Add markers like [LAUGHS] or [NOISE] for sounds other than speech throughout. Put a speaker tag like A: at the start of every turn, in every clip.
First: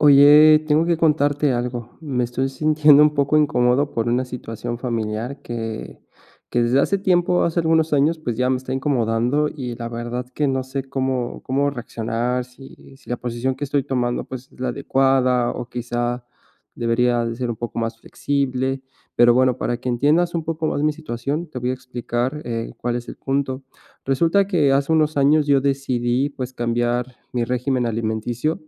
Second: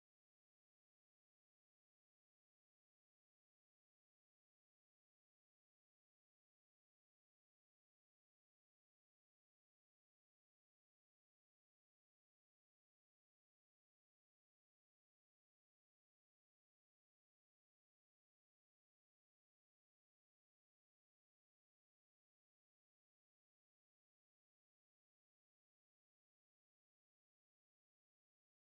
A: Oye, tengo que contarte algo. Me estoy sintiendo un poco incómodo por una situación familiar que que desde hace tiempo, hace algunos años, pues, ya me está incomodando y la verdad que no sé cómo cómo reaccionar, si si la posición que estoy tomando, pues, es la adecuada o, quizá, debería de ser un poco más flexible. Pero bueno, para que entiendas un poco más mi situación, te voy a explicar, eh, cuál es el punto. Resulta que hace unos años yo decidí, pues, cambiar mi régimen alimenticio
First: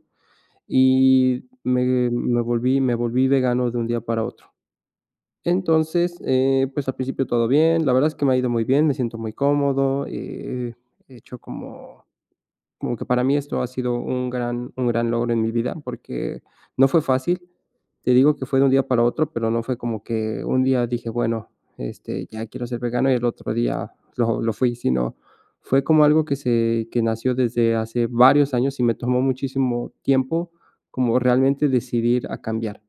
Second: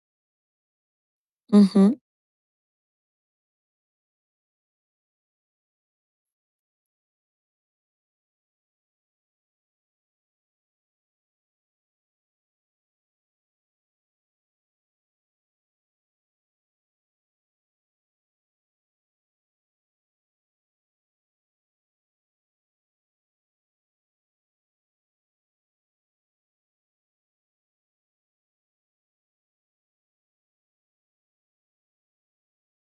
A: y
B: Ujú.
A: me me volví me volví vegano de un día para otro. Entonces, eh, pues, al principio todo bien. La verdad es que me ha ido muy bien, me siento muy cómodo, eh, he hecho como como que para mí esto ha sido un gran un gran logro en mi vida, porque no fue fácil, te digo que fue de un día para otro, pero no fue como que un día dije: "Bueno, este, ya quiero ser vegano", y el otro día lo lo fui, sino fue como algo que se que nació desde hace varios años y me tomó muchísimo tiempo como realmente decidir a cambiar.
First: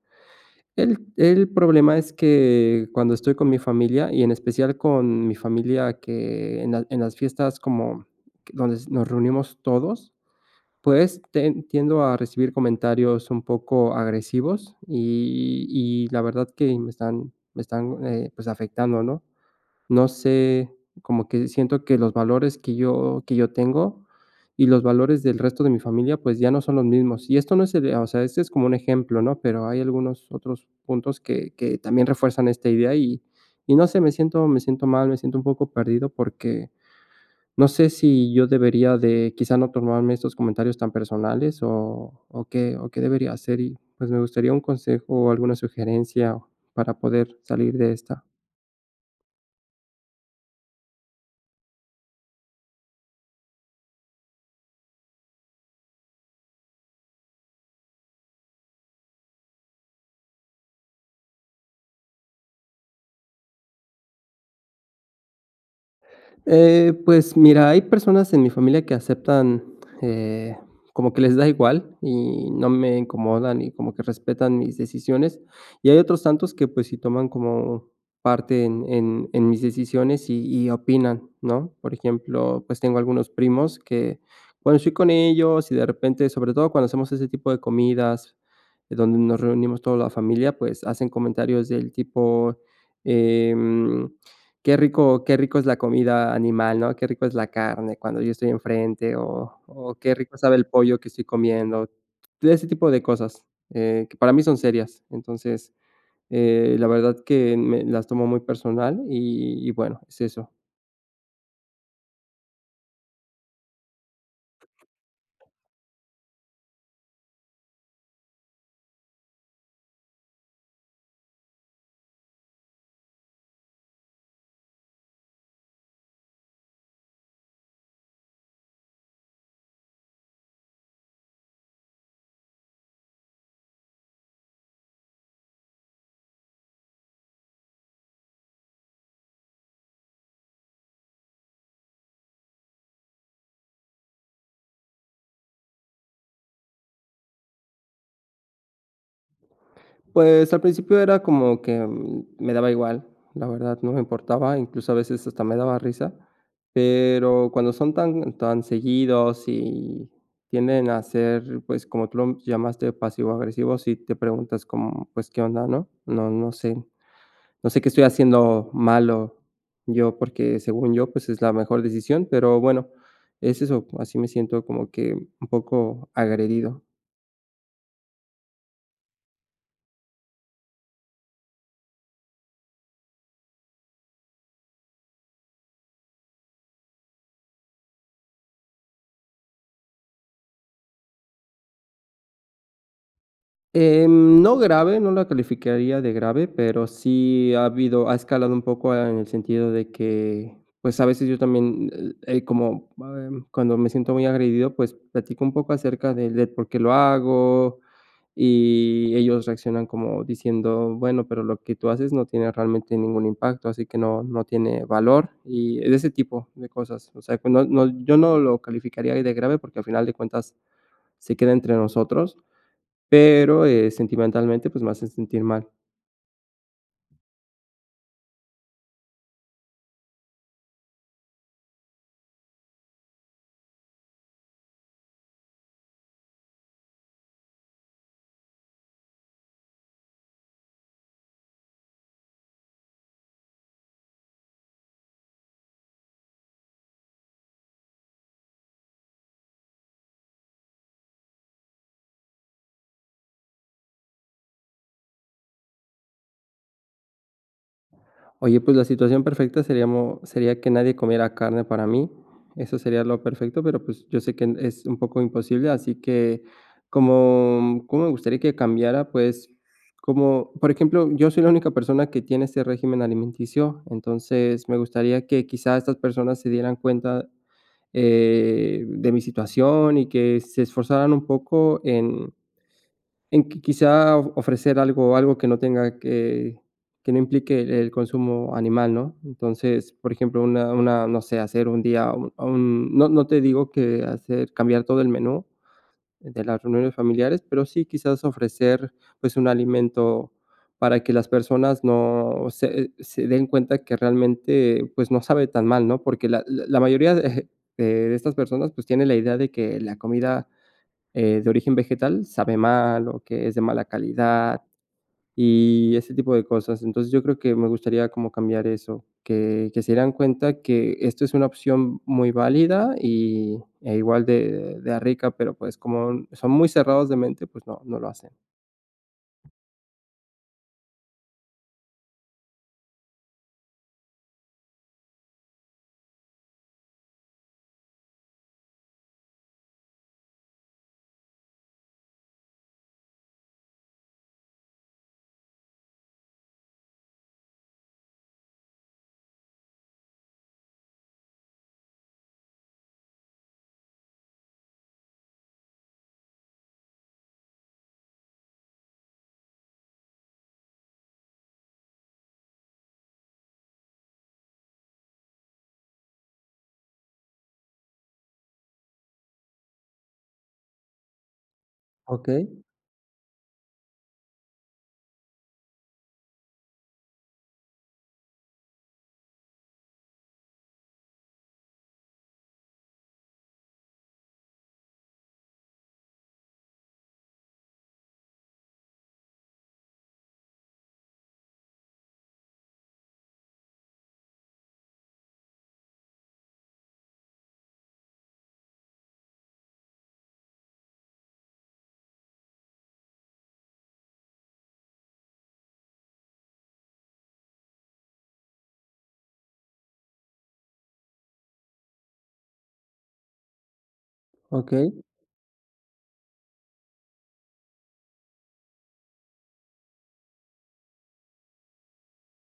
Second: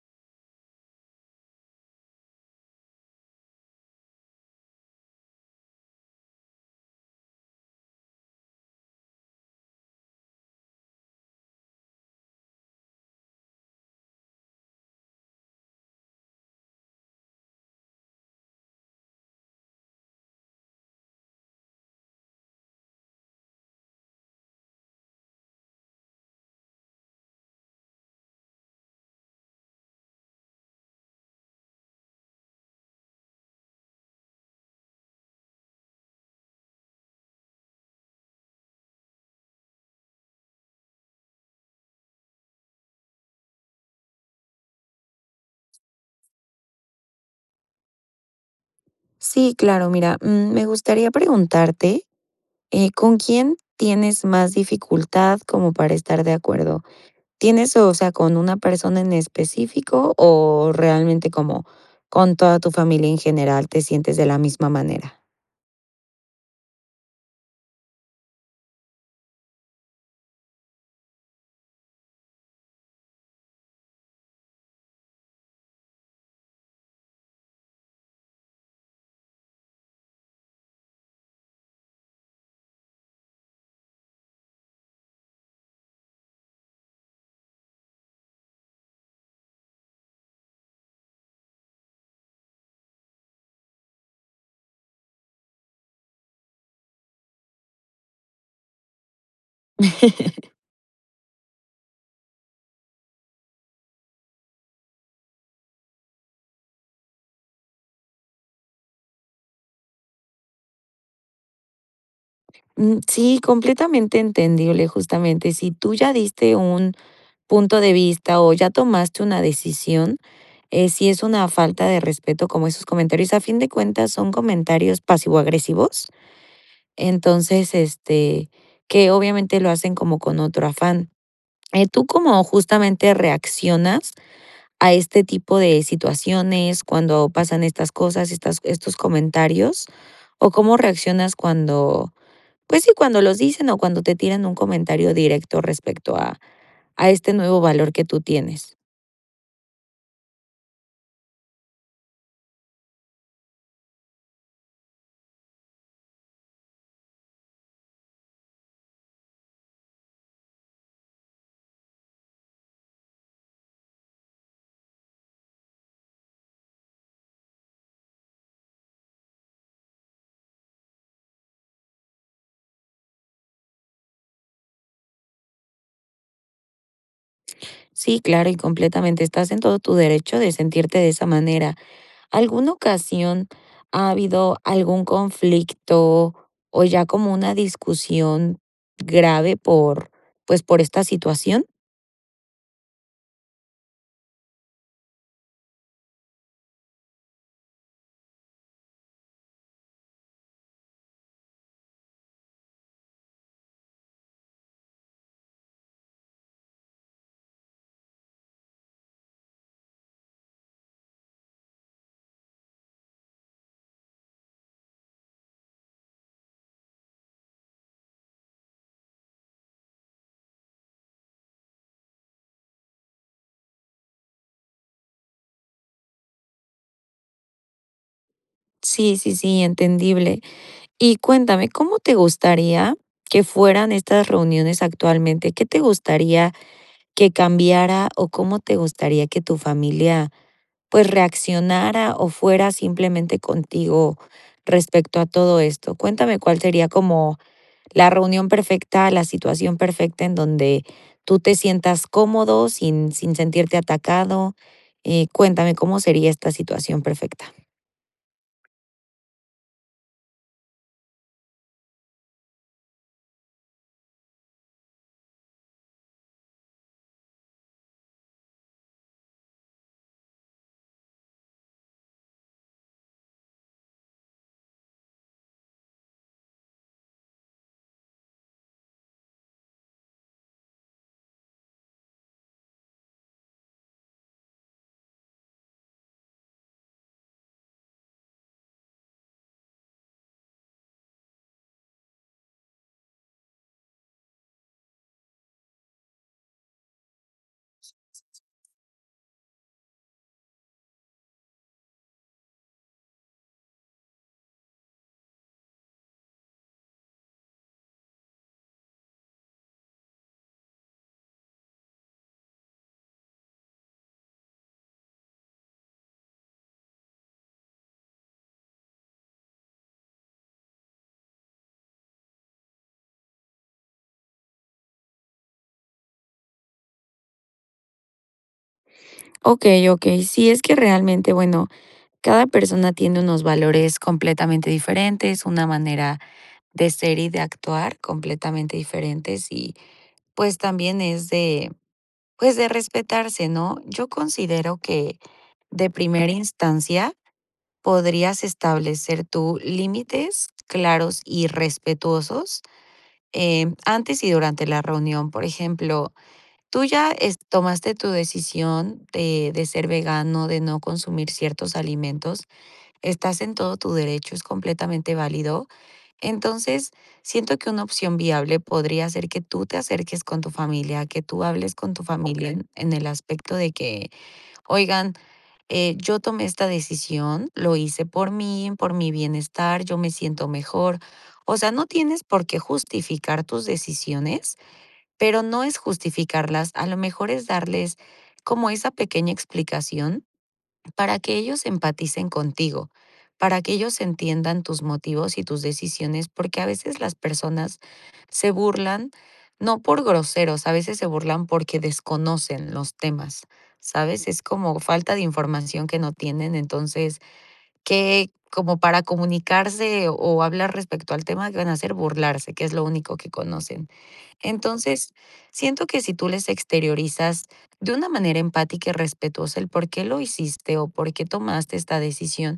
A: El el problema es que cuando estoy con mi familia, y en especial con mi familia que en las en las fiestas como donde nos reunimos todos, pues, te tiendo a recibir comentarios un poco agresivos y y y la verdad que me están me están, eh, pues, afectando, ¿no? No sé, como que siento que los valores que yo que yo tengo y los valores del resto de mi familia, pues, ya no son los mismos. Y esto no es el, o sea, esto es como un ejemplo, ¿no?, pero hay algunos otros puntos que que también refuerzan esta idea, y y no sé, me siento me siento mal, me siento un poco perdido, porque, no sé si yo debería de, quizá no tomarme estos comentarios tan personales o o qué o qué debería hacer y, pues, me gustaría un consejo o alguna sugerencia para poder salir de esta.
B: Sí, claro. Mira, mm, me gustaría preguntarte, eh, ¿con quién tienes más dificultad como para estar de acuerdo? ¿Tienes, o sea, con una persona en específico, o realmente como con toda tu familia en general te sientes de la misma manera?
A: Eh, pues mira, hay personas en mi familia que aceptan, eh, como que les da igual y no me incomodan, y como que respetan mis decisiones. Y hay otros tantos que, pues sí, toman como parte en en en mis decisiones y y opinan, ¿no? Por ejemplo, pues tengo algunos primos que, bueno, estoy con ellos y de repente, sobre todo cuando hacemos ese tipo de comidas, donde nos reunimos toda la familia, pues hacen comentarios del tipo: "Eh, mm, qué rico qué rico es la comida animal, ¿no? Qué rico es la carne". Cuando yo estoy enfrente, o o: "Qué rico
B: [LAUGHS]
A: sabe el pollo que estoy comiendo". Todo ese tipo de cosas, eh, que para mí son serias. Entonces, eh, la verdad que me las tomo muy personal, y y bueno, es eso.
B: Mm, sí, completamente entendible, justamente. Si tú ya diste un punto de vista o ya tomaste una decisión, eh, sí es una falta de respeto como esos comentarios, a fin de cuentas, son comentarios pasivo agresivos. Entonces, este, que, obviamente, lo hacen como con otro afán. Eh, tú como justamente reaccionas a este tipo de situaciones, cuando pasan estas cosas, estas estos comentarios o cómo reaccionas cuando, pues, sí, cuando los dicen o cuando te tiran un comentario directo respecto a a este nuevo valor que tú tienes.
A: Pues, al principio era como que me daba igual, la verdad, no me importaba, incluso a veces, hasta me daba risa, pero cuando son tan tan seguidos y tienden a ser, pues, como tú lo llamaste pasivo agresivos, sí te preguntas como, pues: "¿Qué onda?, ¿no? No no sé, no sé qué estoy haciendo malo yo", porque, según yo, pues, es la mejor decisión. Pero bueno, es eso. Así me siento como que un poco agredido.
B: Sí, claro, y completamente estás en todo tu derecho de sentirte de esa manera. ¿Alguna ocasión ha habido algún conflicto, o ya como una discusión grave por, pues por esta situación?
A: Em, no grave. No la calificaría de grave, pero sí ha habido ha escalado un poco en el sentido de que, pues a veces yo también, eh, como [UNINTELLIGIBLE] cuando me siento muy agredido, pues platico un poco acerca de de por qué lo hago, y ellos reaccionan como diciendo: "Bueno, pero lo que tú haces no tiene realmente ningún impacto, así que no no tiene valor", y de ese tipo de cosas. O sea, que no no, yo no lo calificaría ahí de grave porque al final de cuentas se queda entre nosotros. Pero, eh, sentimentalmente, pues me hacen sentir mal.
B: Sí, sí, sí, entendible. Y cuéntame, ¿cómo te gustaría que fueran estas reuniones actualmente? ¿Qué te gustaría que cambiara o cómo te gustaría que tu familia, pues reaccionara o fuera simplemente contigo respecto a todo esto? Cuéntame cuál sería como la reunión perfecta, la situación perfecta en donde tú te sientas cómodo, sin sin sentirte atacado. Eh, cuéntame cómo sería esta situación perfecta.
A: Oye, pues la situación perfecta seríamo sería que nadie comiera carne para mí. Eso sería lo perfecto, pero pues yo sé que en es un poco imposible, así que ¿cómo cómo me gustaría que cambiara? Pues, como por ejemplo, yo soy la única persona que tiene este régimen alimenticio, entonces, me gustaría que quizá estas personas se dieran cuenta, eh, de mi situación y que se esforzaran un poco en en que quizá ofrecer algo algo que no tenga que, que no implique el consumo animal, ¿no? Entonces, por ejemplo, una una no sé, hacer un día un no no te digo que hacer cambiar todo el menú de las reuniones familiares, pero sí quizás ofrecer, pues un alimento para que las personas no se se den cuenta que realmente pues no sabe tan mal, ¿no?, porque la la la mayoría de de de estas personas, pues tiene la idea de que la comida, eh, de origen vegetal sabe mal, o que es de mala calidad, y ese tipo de cosas. Entonces yo creo que me gustaría como cambiar eso. Que que se dieran cuenta que esto es una opción muy válida y e igual de de rica, pero pues como son muy cerrados de mente. Pues no, no lo hacen.
B: Okey, okey. Sí, es que, realmente, bueno, cada persona tiene unos valores completamente diferentes, una manera de ser y de actuar, completamente diferentes, y, pues también es de, pues, de respetarse, ¿no? Yo considero que, de primera instancia, podrías establecer tú límites, claros y respetuosos. Eh, antes y durante la reunión. Por ejemplo, tú ya, este, tomaste tu decisión, de de ser vegano, de no consumir ciertos alimentos, estás en todo tu derecho, es completamente válido. Entonces, siento que una opción viable podría ser que tú te acerques con tu familia, que tú hables con tu familia,
A: Okey.
B: en el aspecto de que: "Oigan, eh, yo tomé esta decisión. Lo hice por mí, por mi bienestar. Yo me siento mejor". O sea, no tienes por qué justificar tus decisiones, pero no es justificarlas, a lo mejor, es darles como esa pequeña explicación, para que ellos empaticen contigo, para que ellos entiendan tus motivos y tus decisiones, porque a veces las personas se burlan, no por groseros, a veces, se burlan porque desconocen los temas, ¿sabes?, es como falta de información que no tienen. Entonces, que como para comunicarse o hablar respecto al tema, ¿qué van a hacer?, burlarse, que es lo único que conocen.
A: Okey.
B: Entonces, siento que si tú les exteriorizas, de una manera empática y respetuosa el por qué lo hiciste, o por qué tomaste esta decisión,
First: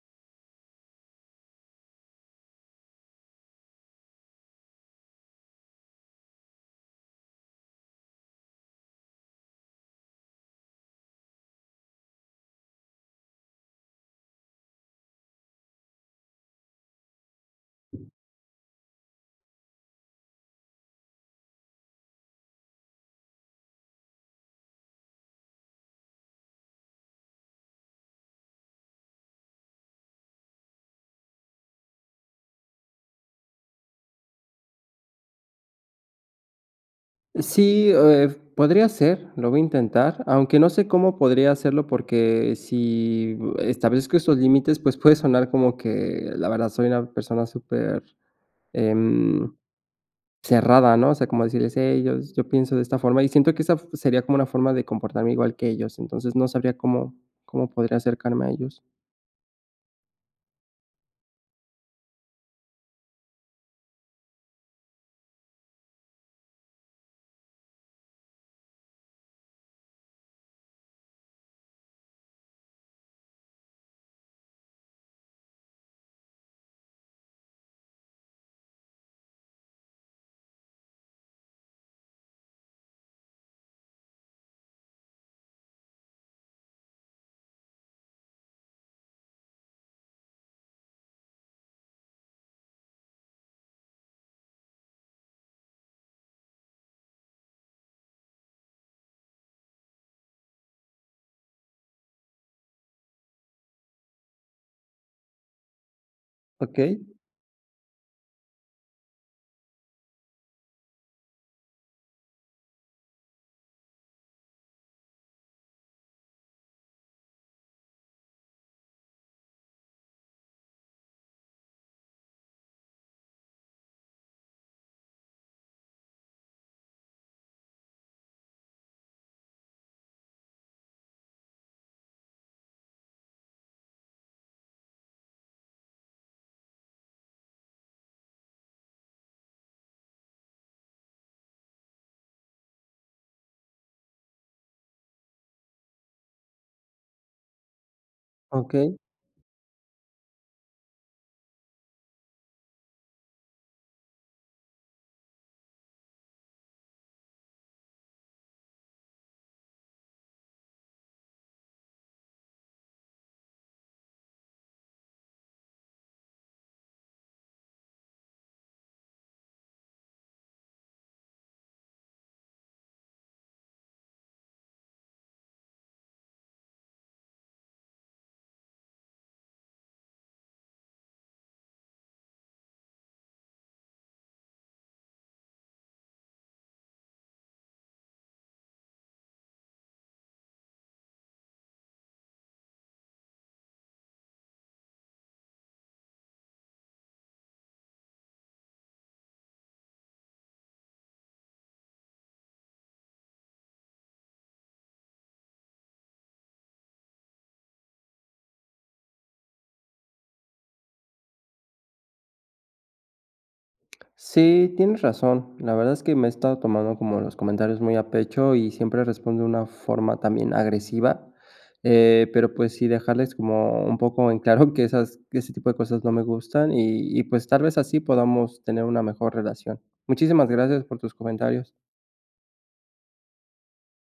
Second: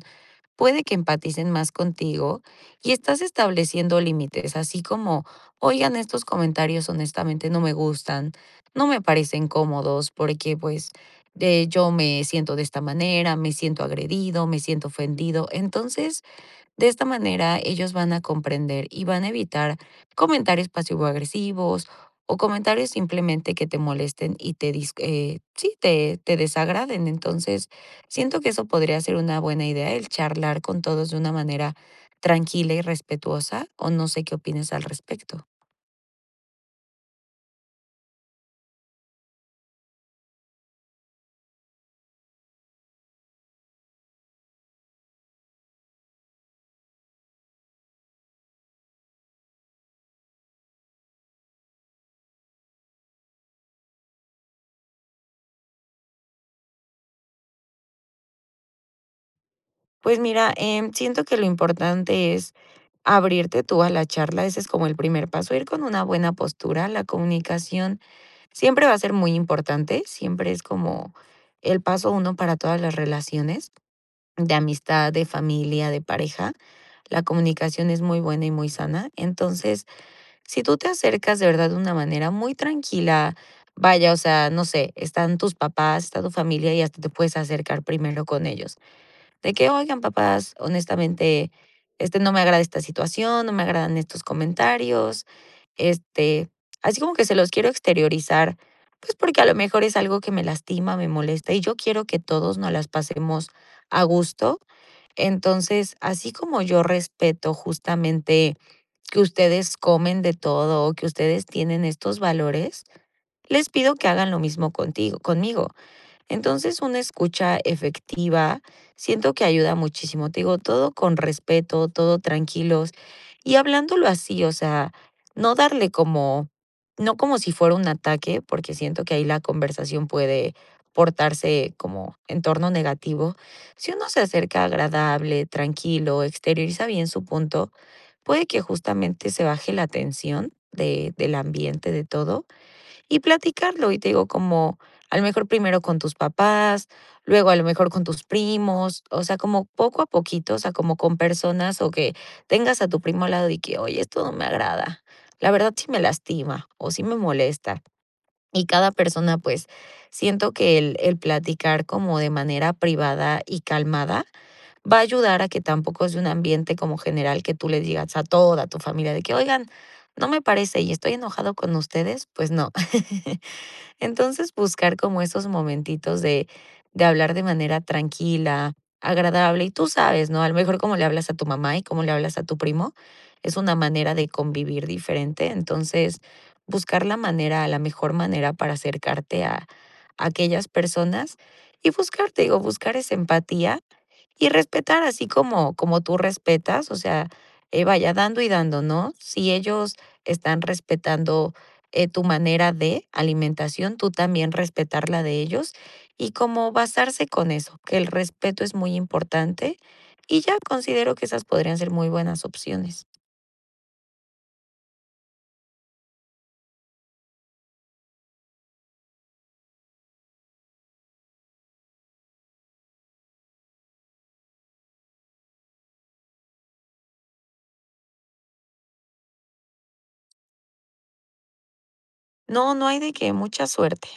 B: puede que empaticen más contigo, y estás estableciendo límites. Así como: "Oigan estos comentarios, honestamente, no me gustan. No me parecen cómodos, porque, pues, de hecho, me siento de esta manera, me siento agredido, me siento ofendido". Entonces, de esta manera, ellos van a comprender, y van a evitar, comentarios pasivo-agresivos, o comentarios simplemente que te molesten y te dis eh, sí, te te desagraden. Entonces, siento que eso podría ser una buena idea, el charlar con todos de una manera tranquila y respetuosa. O no sé qué opines al respecto.
A: Sí, eh, podría ser. Lo voy a intentar, aunque no sé cómo podría hacerlo, porque si establezco estos límites, pues puede sonar como que, la verdad, soy una persona súper, em, cerrada, ¿no? O sea, como decirles: "Hey, yo s yo pienso de esta forma", y siento que esa f sería como una forma de comportarme igual que ellos. Entonces no sabría cómo cómo podría acercarme a ellos.
B: Pues mira, em, siento que lo importante es abrirte tú a la charla. Ese es como el primer paso, ir con una buena postura. La comunicación siempre va a ser muy importante, siempre es como el paso 1 para todas las relaciones de amistad, de familia, de pareja. La comunicación es muy buena y muy sana. Entonces, si tú te acercas de verdad de una manera muy tranquila. Vaya, o sea, no sé. Están tus papás, está tu familia y hasta te puedes acercar primero con ellos. De que: "Oigan, papás, honestamente, este, no me agrada esta situación, no me agradan estos comentarios", este, así como que se los quiero exteriorizar. Pues porque, a lo mejor, es algo que me lastima, me molesta y yo quiero que todos nos las pasemos a gusto. Entonces, así como yo
A: Okey.
B: respeto justamente que ustedes comen de todo o que ustedes tienen estos valores, les pido que hagan lo mismo contigo conmigo. Entonces, una escucha efectiva. Siento que ayuda muchísimo. Te digo todo con respeto, todo tranquilos, y hablándolo así, o sea, no darle como no como si fuera un ataque, porque siento que ahí la conversación puede portarse como en torno negativo. Si uno se acerca agradable, tranquilo, exterioriza bien su punto. Puede que justamente se baje la tensión de del ambiente de todo, y platicarlo. Y te digo, como, a lo mejor, primero con tus papás, luego, a lo mejor, con tus
A: Okey.
B: primos. O sea, como poco a poquito, o sea, como con personas o que tengas a tu primo al lado y que: "Oye, esto no me agrada. La verdad, sí me lastima o sí me molesta". Y cada persona, pues, siento que el el platicar como de manera privada y calmada va a ayudar a que tampoco sea un ambiente como general que tú le digas a toda tu familia de que: "Oigan, no me parece y estoy enojado con ustedes", pues no. [CHUCKLES] Entonces, buscar como esos momentitos de de hablar de manera tranquila, agradable. Y tú sabes, ¿no?, a lo mejor, cómo le hablas a tu mamá, y cómo le hablas a tu primo es una manera de convivir diferente. Entonces, buscar la manera, la mejor manera para acercarte a aquellas personas y buscar, te digo, buscar esa empatía y respetar así como como tú respetas. O sea, eh, vaya, dando y dando, ¿no? Si ellos están respetando, eh, tu manera de alimentación, tú también respetar la de ellos, y como basarse con eso, que el respeto es muy importante, y ya considero que esas podrían ser muy buenas opciones.
A: Sí, tienes razón. La verdad es que me he estado tomando como los comentarios muy a pecho, y siempre respondo de una forma también agresiva, eh, pero, pues, sí dejarles como un poco en claro que esas que ese tipo de cosas no me gustan y y, pues, tal vez así podamos tener una mejor relación. Muchísimas gracias por tus comentarios.
B: No, no hay de qué. Mucha suerte.